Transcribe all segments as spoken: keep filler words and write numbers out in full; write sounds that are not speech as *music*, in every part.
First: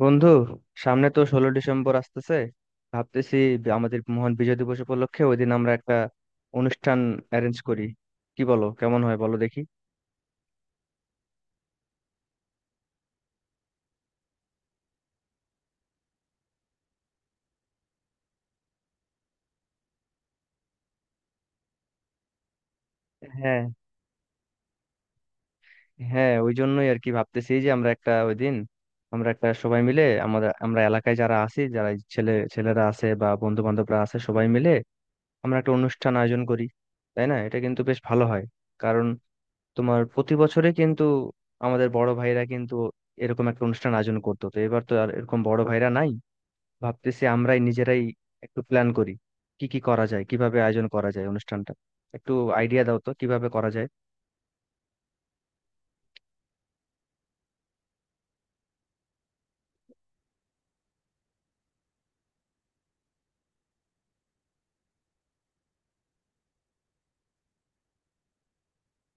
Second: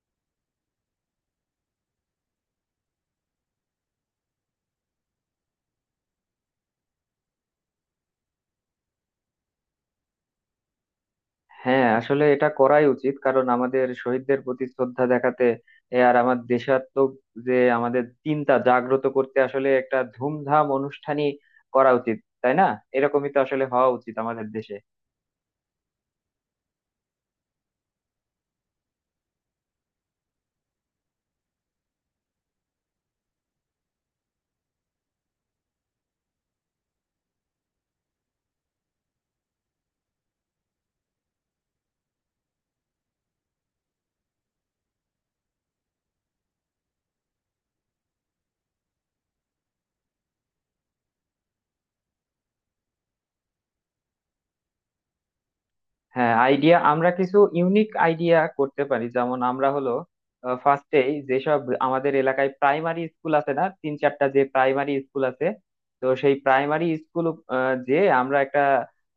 বন্ধু, সামনে তো ষোলো ডিসেম্বর আসতেছে। ভাবতেছি, বি- আমাদের মহান বিজয় দিবস উপলক্ষে ওই দিন আমরা একটা অনুষ্ঠান অ্যারেঞ্জ করি। কি বলো, কেমন হয় বলো দেখি? হ্যাঁ, আসলে এটা করাই উচিত কারণ আমাদের শহীদদের প্রতি শ্রদ্ধা দেখাতে এ আর আমার দেশাত্মক যে আমাদের চিন্তা জাগ্রত করতে আসলে একটা ধুমধাম অনুষ্ঠানই করা উচিত, তাই না? এরকমই তো হ্যাঁ। আসলে হওয়া উচিত আমাদের দেশে। হ্যাঁ, ওই জন্যই আর কি ভাবতেছি যে আমরা একটা ওই দিন আমরা একটা সবাই মিলে, আমাদের আমরা এলাকায় যারা আছি, যারা এই ছেলে ছেলেরা আছে বা বন্ধু বান্ধবরা আছে, সবাই মিলে আমরা একটা অনুষ্ঠান আয়োজন করি। তাই না? এটা কিন্তু বেশ ভালো হয়। কারণ তোমার প্রতি বছরে কিন্তু আমাদের বড় ভাইরা কিন্তু এরকম একটা অনুষ্ঠান আয়োজন করতো, তো এবার তো আর এরকম বড় ভাইরা নাই। ভাবতেছি আমরাই নিজেরাই একটু প্ল্যান করি, কি কি করা যায়, কিভাবে আয়োজন করা যায় অনুষ্ঠানটা। একটু আইডিয়া দাও তো কিভাবে করা যায়। হ্যাঁ, আইডিয়া আমরা কিছু ইউনিক আইডিয়া করতে পারি, যেমন আমরা হলো ফার্স্টেই যেসব আমাদের এলাকায় প্রাইমারি স্কুল আছে না, তিন চারটা যে প্রাইমারি স্কুল আছে, তো সেই প্রাইমারি স্কুল যে আমরা একটা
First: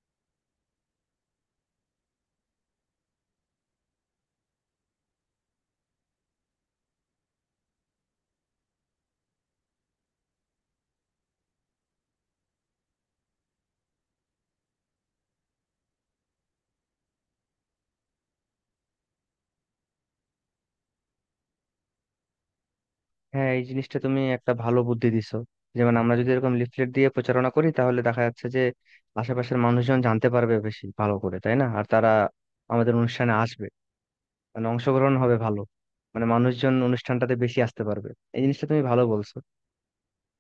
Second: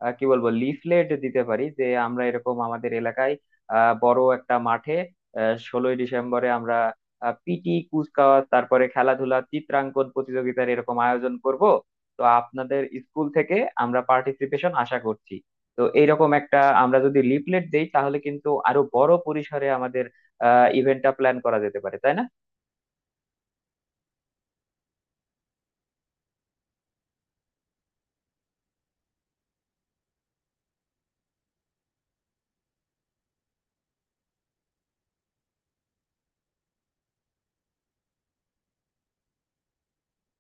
আহ, কি বলবো লিফলেট দিতে পারি যে আমরা এরকম আমাদের এলাকায় আহ, বড় একটা মাঠে ষোলোই ডিসেম্বরে আমরা পিটি কুচকাওয়াজ, তারপরে খেলাধুলা, চিত্রাঙ্কন প্রতিযোগিতার এরকম আয়োজন করব। তো আপনাদের স্কুল থেকে আমরা পার্টিসিপেশন আশা করছি। তো এইরকম একটা আমরা যদি লিফলেট দেই তাহলে কিন্তু আরো বড় পরিসরে আমাদের আহ ইভেন্টটা প্ল্যান করা যেতে পারে, তাই না? হ্যাঁ, এই জিনিসটা তুমি একটা ভালো বুদ্ধি দিছো। যেমন আমরা যদি এরকম লিফলেট দিয়ে প্রচারণা করি তাহলে দেখা যাচ্ছে যে আশেপাশের মানুষজন জানতে পারবে বেশি ভালো করে, তাই না? আর তারা আমাদের অনুষ্ঠানে আসবে, মানে অংশগ্রহণ হবে ভালো, মানে মানুষজন অনুষ্ঠানটাতে বেশি আসতে পারবে। এই জিনিসটা তুমি ভালো বলছো।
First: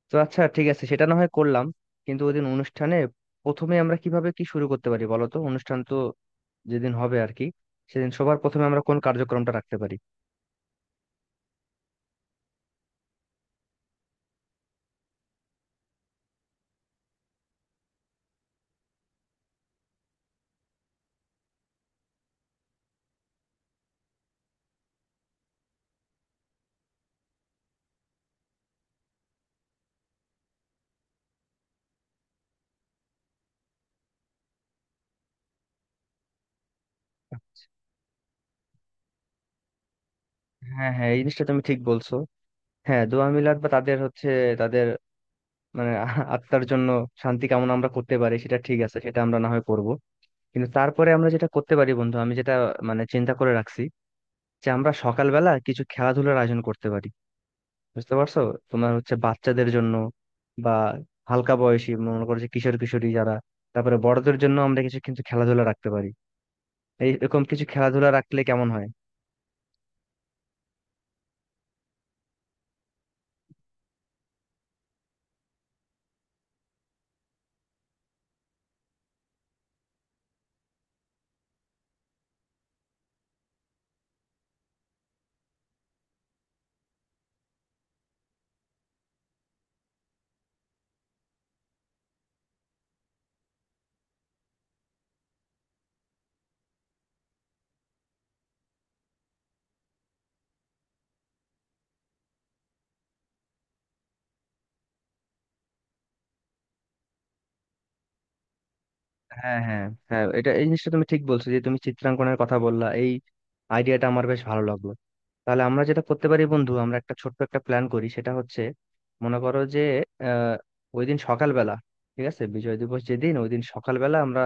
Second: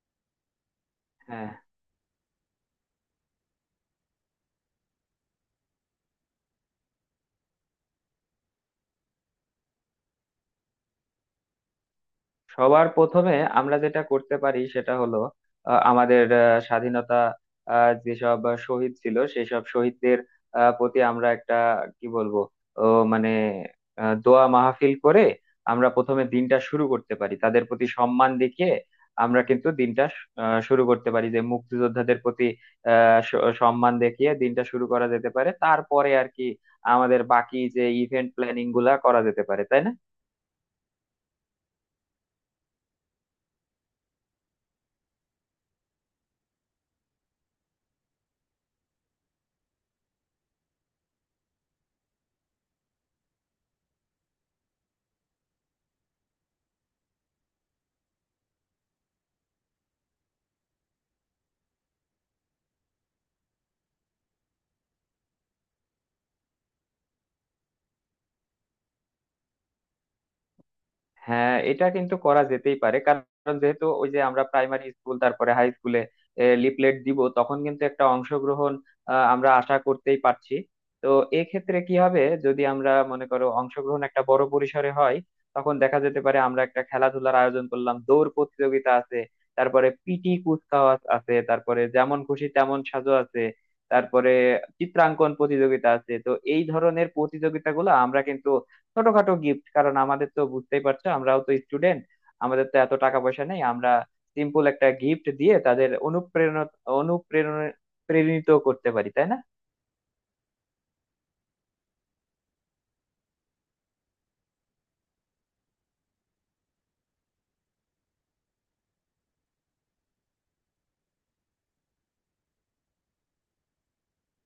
তো আচ্ছা, ঠিক আছে, সেটা না হয় হ্যাঁ, করলাম। কিন্তু ওই দিন অনুষ্ঠানে প্রথমে আমরা কিভাবে কি শুরু করতে পারি বলো তো। অনুষ্ঠান তো যেদিন হবে আর কি, সেদিন সবার প্রথমে আমরা কোন কার্যক্রমটা রাখতে পারি? সবার প্রথমে আমরা যেটা করতে পারি সেটা হলো আহ, আমাদের আহ, স্বাধীনতা আহ, যেসব শহীদ ছিল সেই সব শহীদদের আহ, প্রতি আমরা একটা কি বলবো ও মানে আহ, দোয়া মাহফিল করে আমরা প্রথমে দিনটা শুরু করতে পারি তাদের প্রতি সম্মান দেখিয়ে। আমরা কিন্তু দিনটা আহ, শুরু করতে পারি যে মুক্তিযোদ্ধাদের প্রতি আহ, স- সম্মান দেখিয়ে দিনটা শুরু করা যেতে পারে। তারপরে আর কি আমাদের বাকি আচ্ছা। যে ইভেন্ট প্ল্যানিং গুলা করা যেতে পারে, তাই না? হ্যাঁ হ্যাঁ, এই জিনিসটা তুমি ঠিক বলছো। হ্যাঁ, দোয়া মিলাদ বা তাদের হচ্ছে, তাদের মানে *laughs* আহ আত্মার জন্য শান্তি কামনা আমরা করতে পারি। সেটা ঠিক আছে, সেটা আমরা না হয় করব। কিন্তু তারপরে আমরা যেটা করতে পারি বন্ধু, আমি যেটা মানে চিন্তা করে রাখছি যে আমরা সকালবেলা কিছু খেলাধুলার আয়োজন করতে পারি। বুঝতে পারছো? তোমার হচ্ছে বাচ্চাদের জন্য বা হালকা বয়সী, মনে করো যে কিশোর কিশোরী যারা। তারপরে বড়দের জন্য আমরা কিছু কিন্তু খেলাধুলা রাখতে পারি। এই এরকম কিছু খেলাধুলা রাখলে কেমন হয়? হ্যাঁ, এটা কিন্তু করা যেতেই পারে কারণ যেহেতু ওই যে আমরা প্রাইমারি স্কুল তারপরে হাই স্কুলে লিফলেট দিব তখন কিন্তু একটা অংশগ্রহণ আহ, আমরা আশা করতেই পারছি। তো এক্ষেত্রে কি হবে, যদি আমরা মনে করো অংশগ্রহণ একটা বড় পরিসরে হয়, তখন দেখা যেতে পারে আমরা একটা খেলাধুলার আয়োজন করলাম, দৌড় প্রতিযোগিতা আছে, তারপরে পিটি কুচকাওয়াজ আছে, তারপরে যেমন খুশি তেমন সাজো আছে, তারপরে চিত্রাঙ্কন প্রতিযোগিতা আছে। তো এই ধরনের প্রতিযোগিতাগুলো আমরা কিন্তু ছোটখাটো গিফট, কারণ আমাদের তো বুঝতেই পারছো আমরাও তো স্টুডেন্ট, আমাদের তো এত টাকা পয়সা নেই, আমরা সিম্পল একটা গিফট দিয়ে তাদের অনুপ্রেরণা অনুপ্রেরণা প্রেরিত করতে পারি, তাই না? হ্যাঁ হ্যাঁ। হ্যাঁ, এটা এই জিনিসটা তুমি ঠিক বলছো যে তুমি চিত্রাঙ্কনের কথা বললা, এই আইডিয়াটা আমার বেশ ভালো লাগলো। তাহলে আমরা যেটা করতে পারি বন্ধু, আমরা একটা ছোট্ট একটা প্ল্যান করি, সেটা হচ্ছে মনে করো যে আহ ওই দিন সকালবেলা, ঠিক আছে বিজয় দিবস যেদিন, ওই দিন সকালবেলা আমরা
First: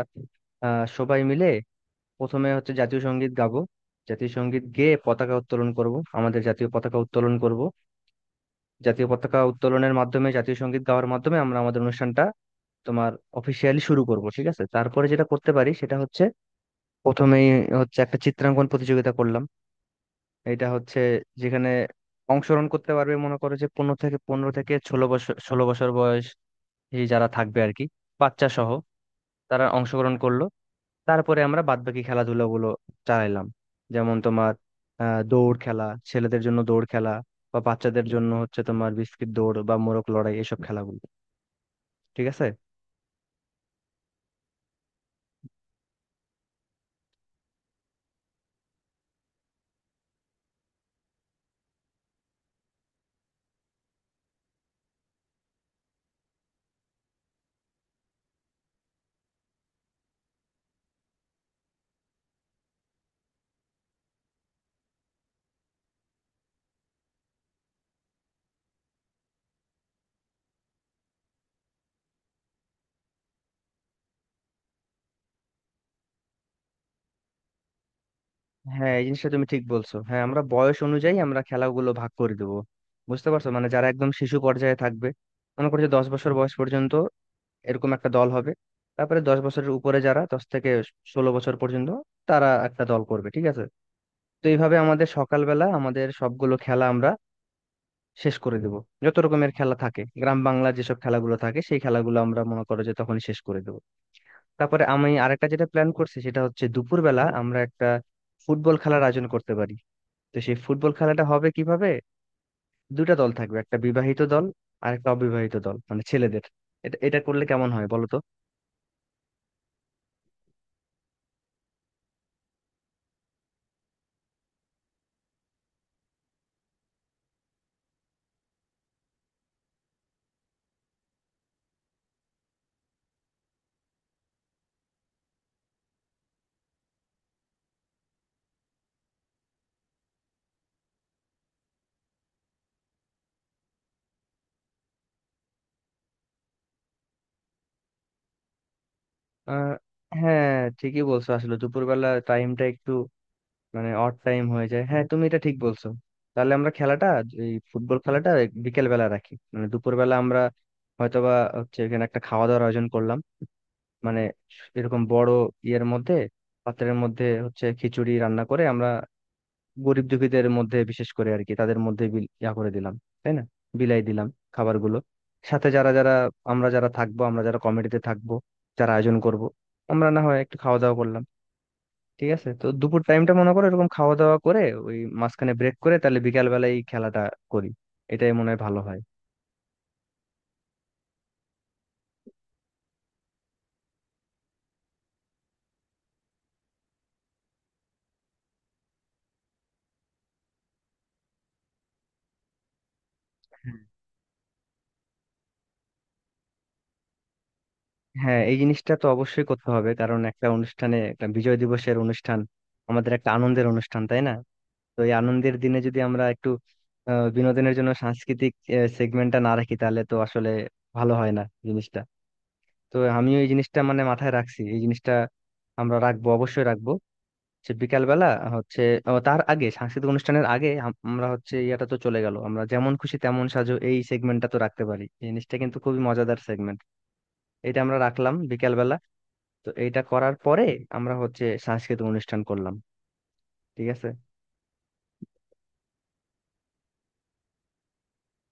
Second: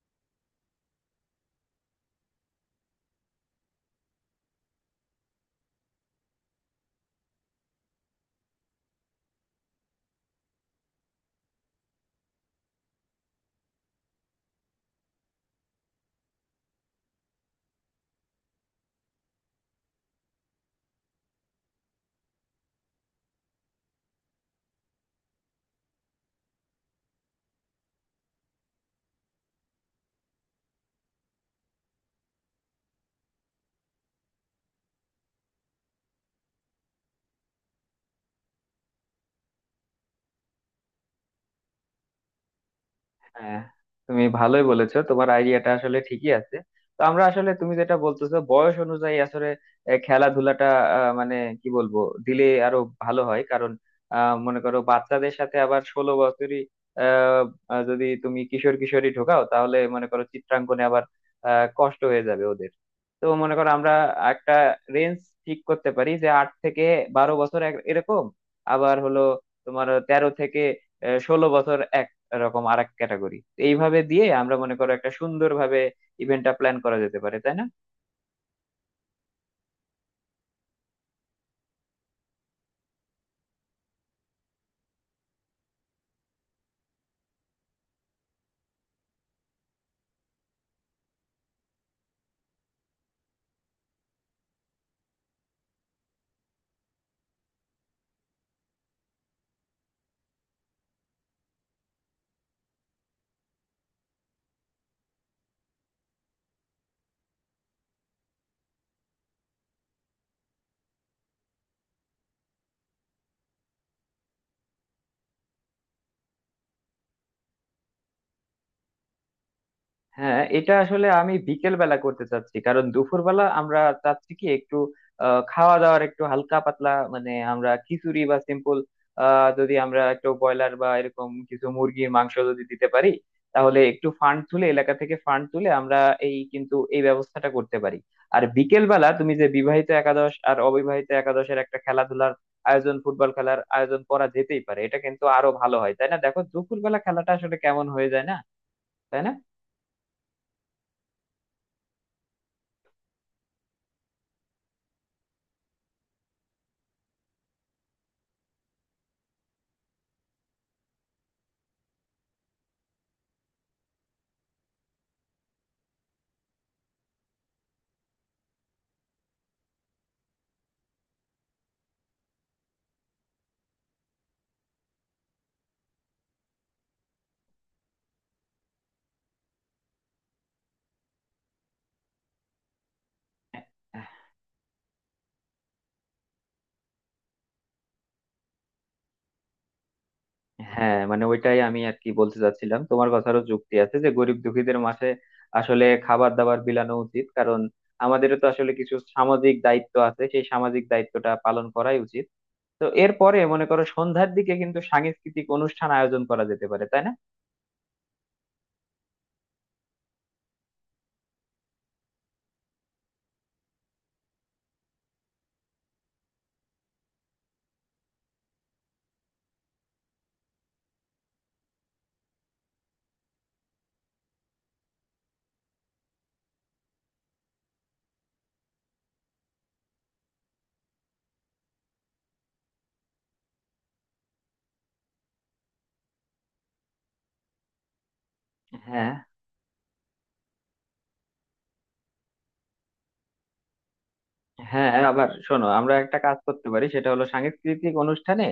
আহ সবাই মিলে প্রথমে হচ্ছে জাতীয় সঙ্গীত গাবো। জাতীয় সঙ্গীত গেয়ে পতাকা উত্তোলন করব, আমাদের জাতীয় পতাকা উত্তোলন করব। জাতীয় পতাকা উত্তোলনের মাধ্যমে, জাতীয় সঙ্গীত গাওয়ার মাধ্যমে আমরা আমাদের অনুষ্ঠানটা তোমার অফিসিয়ালি শুরু করব। ঠিক আছে, তারপরে যেটা করতে পারি সেটা হচ্ছে প্রথমেই হচ্ছে একটা চিত্রাঙ্কন প্রতিযোগিতা করলাম। এটা হচ্ছে যেখানে অংশগ্রহণ করতে পারবে মনে করো যে পনেরো থেকে পনেরো থেকে ষোলো বছর ষোলো বছর বয়স যারা থাকবে আর কি, বাচ্চা সহ। তারা অংশগ্রহণ করলো। তারপরে আমরা বাদবাকি খেলাধুলা গুলো চালাইলাম, যেমন তোমার আহ, দৌড় খেলা, ছেলেদের জন্য দৌড় খেলা, বা বাচ্চাদের জন্য হচ্ছে তোমার বিস্কিট দৌড় বা মোরগ লড়াই, এসব খেলাগুলো। ঠিক আছে। হ্যাঁ, তুমি ভালোই বলেছো, তোমার আইডিয়াটা আসলে ঠিকই আছে। তো আমরা আসলে তুমি যেটা বলতেছো বয়স অনুযায়ী আসলে এ, খেলাধুলাটা আহ, মানে কি বলবো দিলে আরো ভালো হয় কারণ আহ, মনে করো বাচ্চাদের সাথে আবার ষোলো বছরই আহ, আহ, যদি তুমি কিশোর কিশোরী ঢোকাও তাহলে মনে করো চিত্রাঙ্কনে আবার আহ, কষ্ট হয়ে যাবে ওদের। তো মনে করো আমরা একটা রেঞ্জ ঠিক করতে পারি যে আট থেকে বারো বছর এক- এরকম, আবার হলো তোমার তেরো থেকে ষোলো বছর এক, এরকম আরেক ক্যাটাগরি। এইভাবে দিয়ে আমরা মনে করো একটা সুন্দরভাবে ইভেন্টটা প্ল্যান করা যেতে পারে, তাই না? হ্যাঁ, এই জিনিসটা তুমি ঠিক বলছো। হ্যাঁ, আমরা বয়স অনুযায়ী আমরা খেলাগুলো ভাগ করে দেবো। বুঝতে পারছো, মানে যারা একদম শিশু পর্যায়ে থাকবে, মনে করছে দশ বছর বয়স পর্যন্ত, এরকম একটা দল হবে। তারপরে দশ বছরের উপরে যারা, দশ থেকে ষোলো বছর পর্যন্ত, তারা একটা দল করবে। ঠিক আছে। তো এইভাবে আমাদের সকালবেলা আমাদের সবগুলো খেলা আমরা শেষ করে দেব। যত রকমের খেলা থাকে গ্রাম বাংলা যেসব খেলাগুলো থাকে সেই খেলাগুলো আমরা মনে করো যে তখনই শেষ করে দেব। তারপরে আমি আরেকটা যেটা প্ল্যান করছি সেটা হচ্ছে দুপুরবেলা আমরা একটা ফুটবল খেলার আয়োজন করতে পারি। তো সেই ফুটবল খেলাটা হবে কিভাবে? দুইটা দল থাকবে, একটা বিবাহিত দল আর একটা অবিবাহিত দল, মানে ছেলেদের। এটা এটা করলে কেমন হয় বলো তো? হ্যাঁ, এটা আসলে আমি বিকেল বেলা করতে চাচ্ছি কারণ দুপুরবেলা আমরা চাচ্ছি কি একটু আহ, খাওয়া দাওয়ার একটু হালকা পাতলা, মানে আমরা খিচুড়ি বা সিম্পল যদি আমরা একটু ব্রয়লার বা এরকম কিছু মুরগির মাংস যদি দিতে পারি, তাহলে একটু ফান্ড তুলে এলাকা থেকে ফান্ড তুলে আমরা এই কিন্তু এই ব্যবস্থাটা করতে পারি। আর বিকেল বেলা তুমি যে বিবাহিত একাদশ আর অবিবাহিত একাদশের একটা খেলাধুলার আয়োজন, ফুটবল খেলার আয়োজন করা যেতেই পারে, এটা কিন্তু আরো ভালো হয়, তাই না? দেখো দুপুরবেলা খেলাটা আসলে কেমন হয়ে যায় না, তাই আহ হ্যাঁ, ঠিকই বলছো, আসলে দুপুরবেলা টাইমটা একটু মানে অড টাইম হয়ে যায়। হ্যাঁ, তুমি এটা ঠিক বলছো। তাহলে আমরা খেলাটা, এই ফুটবল খেলাটা বিকেল বেলা রাখি। মানে দুপুর বেলা আমরা হয়তোবা হচ্ছে এখানে একটা খাওয়া দাওয়ার আয়োজন করলাম, মানে এরকম বড় ইয়ের মধ্যে, পাত্রের মধ্যে হচ্ছে খিচুড়ি রান্না করে আমরা গরিব দুঃখীদের মধ্যে বিশেষ করে আর কি তাদের মধ্যে বিল- ইয়া করে দিলাম। তাই না? বিলাই দিলাম খাবারগুলো। সাথে যারা যারা আমরা যারা থাকবো, আমরা যারা কমিটিতে থাকবো, যারা আয়োজন করব, আমরা না হয় একটু খাওয়া দাওয়া করলাম। ঠিক আছে, তো দুপুর টাইমটা মনে করো এরকম না? খাওয়া দাওয়া করে ওই মাঝখানে ব্রেক করে, তাহলে বিকাল বেলায় এই খেলাটা করি। এটাই মনে হয় ভালো হয়। হ্যাঁ, মানে ওইটাই আমি আর কি বলতে চাচ্ছিলাম, তোমার কথারও যুক্তি আছে যে গরিব দুঃখীদের মাঝে আসলে খাবার দাবার বিলানো উচিত, কারণ আমাদেরও তো আসলে কিছু সামাজিক দায়িত্ব আছে, সেই সামাজিক দায়িত্বটা পালন করাই উচিত। তো এরপরে মনে হ্যাঁ করো সন্ধ্যার দিকে কিন্তু সাংস্কৃতিক অনুষ্ঠান আয়োজন করা যেতে পারে, তাই না? হ্যাঁ, এই জিনিসটা তো অবশ্যই করতে হবে, কারণ একটা অনুষ্ঠানে, একটা বিজয় দিবসের অনুষ্ঠান, আমাদের একটা আনন্দের অনুষ্ঠান, তাই না? তো এই আনন্দের দিনে যদি আমরা একটু আহ, বিনোদনের জন্য সাংস্কৃতিক সেগমেন্টটা না রাখি, তাহলে তো আসলে ভালো হয় না জিনিসটা। তো আমিও এই জিনিসটা মানে মাথায় রাখছি, এই জিনিসটা আমরা রাখবো, অবশ্যই রাখবো। সে বিকালবেলা হচ্ছে ও, তার আগে সাংস্কৃতিক অনুষ্ঠানের আগে আম- আমরা হচ্ছে ইয়াটা তো চলে গেল, আমরা যেমন খুশি তেমন সাজো, এই সেগমেন্টটা তো রাখতে পারি। এই জিনিসটা কিন্তু খুবই মজাদার সেগমেন্ট। এটা আমরা রাখলাম বিকালবেলা। হ্যাঁ, তো এইটা করার পরে আমরা হচ্ছে সাংস্কৃতিক অনুষ্ঠান করলাম। ঠিক আছে। হ্যাঁ, হ্যাঁ, আবার শোনো আমরা একটা কাজ করতে পারি, সেটা হলো সাংস্কৃতিক অনুষ্ঠানে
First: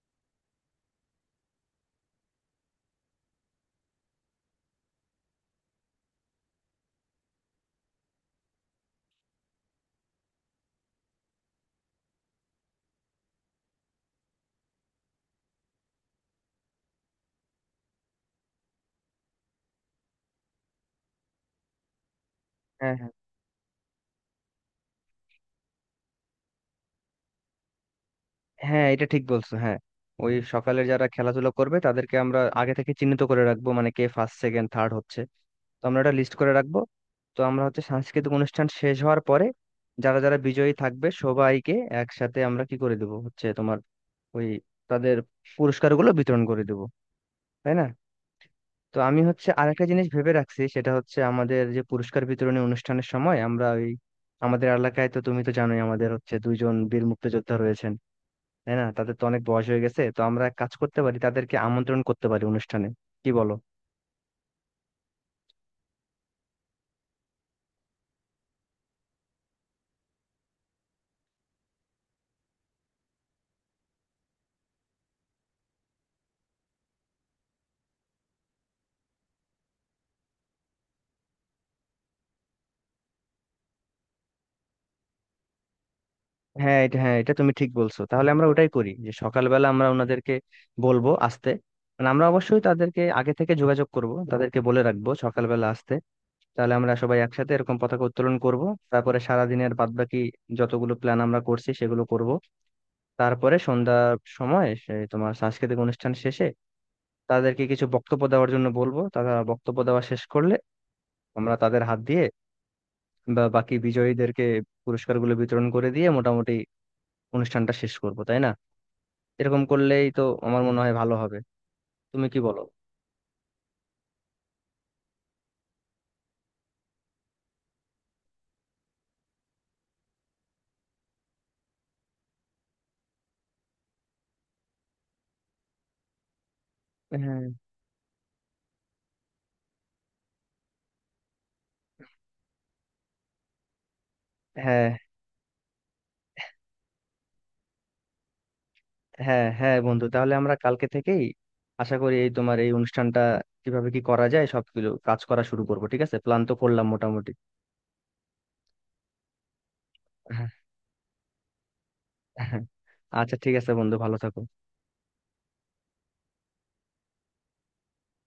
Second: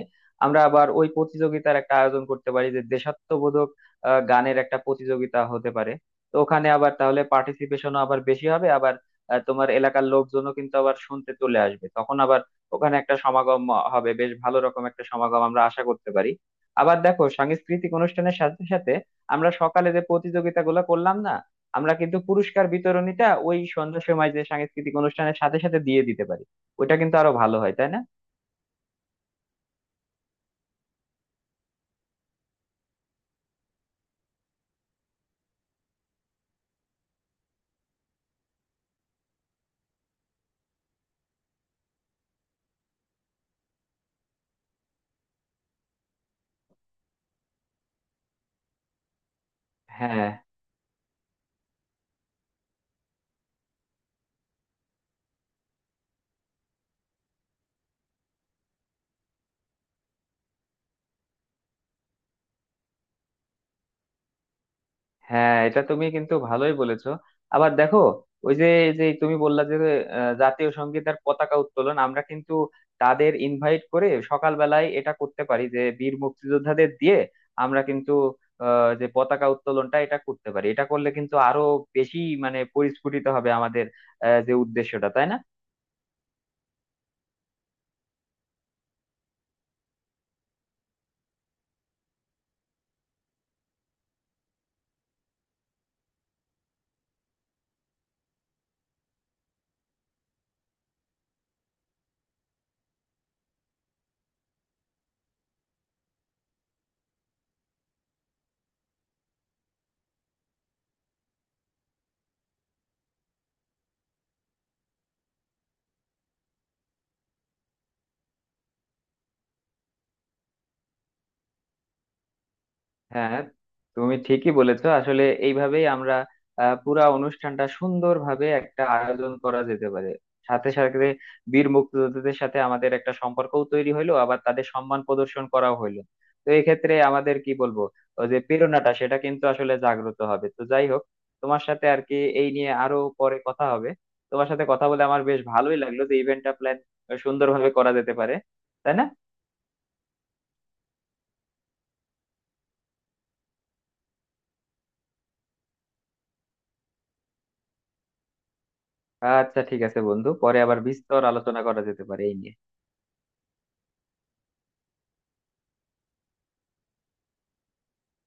আমরা আবার ওই প্রতিযোগিতার একটা আয়োজন করতে পারি, যে দেশাত্মবোধক আহ, গানের একটা প্রতিযোগিতা হতে পারে। তো ওখানে আবার তাহলে পার্টিসিপেশনও আবার বেশি হবে, আবার আহ, তোমার এলাকার লোকজনও কিন্তু আবার শুনতে চলে আসবে, তখন আবার ওখানে একটা সমাগম হবে, বেশ ভালো রকম একটা সমাগম আমরা আশা করতে পারি। আবার দেখো সাংস্কৃতিক অনুষ্ঠানের সাথে সাথে আমরা সকালে যে প্রতিযোগিতাগুলো করলাম না, আমরা কিন্তু পুরস্কার হ্যাঁ হ্যাঁ। বিতরণীটা ওই সন্ধ্যার সময় যে সাংস্কৃতিক অনুষ্ঠানের সাথে সাথে দিয়ে দিতে পারি। ওটা কিন্তু আরো ভালো হয়, তাই না? হ্যাঁ, এটা ঠিক বলছো। হ্যাঁ, ওই সকালে যারা খেলাধুলা করবে তাদেরকে আমরা আগে থেকে চিহ্নিত করে রাখবো, মানে কে ফার্স্ট, সেকেন্ড, থার্ড হচ্ছে। তো আমরা একটা লিস্ট করে রাখবো। তো আমরা হচ্ছে সাংস্কৃতিক অনুষ্ঠান শেষ হওয়ার পরে যারা যারা বিজয়ী থাকবে সবাইকে একসাথে আমরা কি করে দেবো হচ্ছে তোমার ওই তাদের পুরস্কারগুলো বিতরণ করে দেবো। তাই না? তো আমি হচ্ছে আরেকটা জিনিস হ্যাঁ, ভেবে রাখছি, সেটা হচ্ছে আমাদের যে পুরস্কার বিতরণী অনুষ্ঠানের সময় আমরা ওই আমাদের এলাকায় তো তুমি তো জানোই আমাদের হচ্ছে দুইজন বীর মুক্তিযোদ্ধা রয়েছেন। তাই না? তাদের তো অনেক বয়স হয়ে গেছে, তো আমরা এক কাজ করতে পারি তাদেরকে আমন্ত্রণ করতে পারি অনুষ্ঠানে। কি বলো? হ্যাঁ, এটা তুমি কিন্তু ভালোই বলেছো। আবার দেখো ওই যে যে তুমি বললা যে আহ, জাতীয় সঙ্গীত আর পতাকা উত্তোলন আমরা কিন্তু তাদের ইনভাইট করে সকালবেলায় এটা করতে পারি, যে বীর মুক্তিযোদ্ধাদের দিয়ে আমরা কিন্তু আহ, যে পতাকা উত্তোলনটা এটা করতে পারি, এটা করলে কিন্তু আরো বেশি মানে পরিস্ফুটিত হবে আমাদের আহ, যে উদ্দেশ্যটা, তাই না? হ্যাঁ, এটা হ্যাঁ এটা তুমি ঠিক বলছো। তাহলে আমরা ওটাই করি যে সকালবেলা আমরা ওনাদেরকে বলবো আসতে, মানে আমরা অবশ্যই তাদেরকে আগে থেকে যোগাযোগ করব, তাদেরকে বলে রাখবো সকালবেলা আসতে। তাহলে আমরা সবাই একসাথে এরকম পতাকা উত্তোলন করব। তারপরে সারা দিনের বাদবাকি যতগুলো প্ল্যান আমরা করছি সেগুলো করব। তারপরে সন্ধ্যার সময় সে তোমার সাংস্কৃতিক অনুষ্ঠান শেষে তাদেরকে কিছু বক্তব্য দেওয়ার জন্য বলবো। তারা বক্তব্য দেওয়া শেষ করলে আমরা তাদের হাত দিয়ে বা বাকি বিজয়ীদেরকে পুরস্কারগুলো বিতরণ করে দিয়ে মোটামুটি অনুষ্ঠানটা শেষ করবো। তাই না? এরকম করলেই তো আমার মনে হয় ভালো হবে। তুমি কি বলো? হ্যাঁ, তুমি ঠিকই বলেছো, আসলে এইভাবেই আমরা আহ, পুরা অনুষ্ঠানটা সুন্দরভাবে একটা আয়োজন করা যেতে পারে। সাথে সাথে বীর মুক্তিযোদ্ধাদের সাথে আমাদের একটা সম্পর্কও তৈরি হইলো, আবার তাদের সম্মান প্রদর্শন করাও হইলো। তো এই ক্ষেত্রে আমাদের হ্যাঁ কি বলবো ওই যে প্রেরণাটা সেটা কিন্তু আসলে জাগ্রত হবে। তো যাই হোক, তোমার সাথে আর কি এই নিয়ে আরো পরে কথা হবে। তোমার সাথে কথা হ্যাঁ। বলে আমার বেশ ভালোই লাগলো যে ইভেন্টটা প্ল্যান সুন্দরভাবে করা যেতে পারে, তাই না? হ্যাঁ হ্যাঁ বন্ধু, তাহলে আমরা কালকে থেকেই আশা করি এই তোমার এই অনুষ্ঠানটা কিভাবে কি করা যায় সবগুলো কাজ করা শুরু করবো। ঠিক আছে, প্ল্যান তো করলাম মোটামুটি। আচ্ছা, ঠিক আছে বন্ধু, হ্যাঁ, পরে আবার বিস্তর আলোচনা করা যেতে পারে এই নিয়ে। হ্যাঁ। আচ্ছা ঠিক আছে বন্ধু, ভালো থাকো।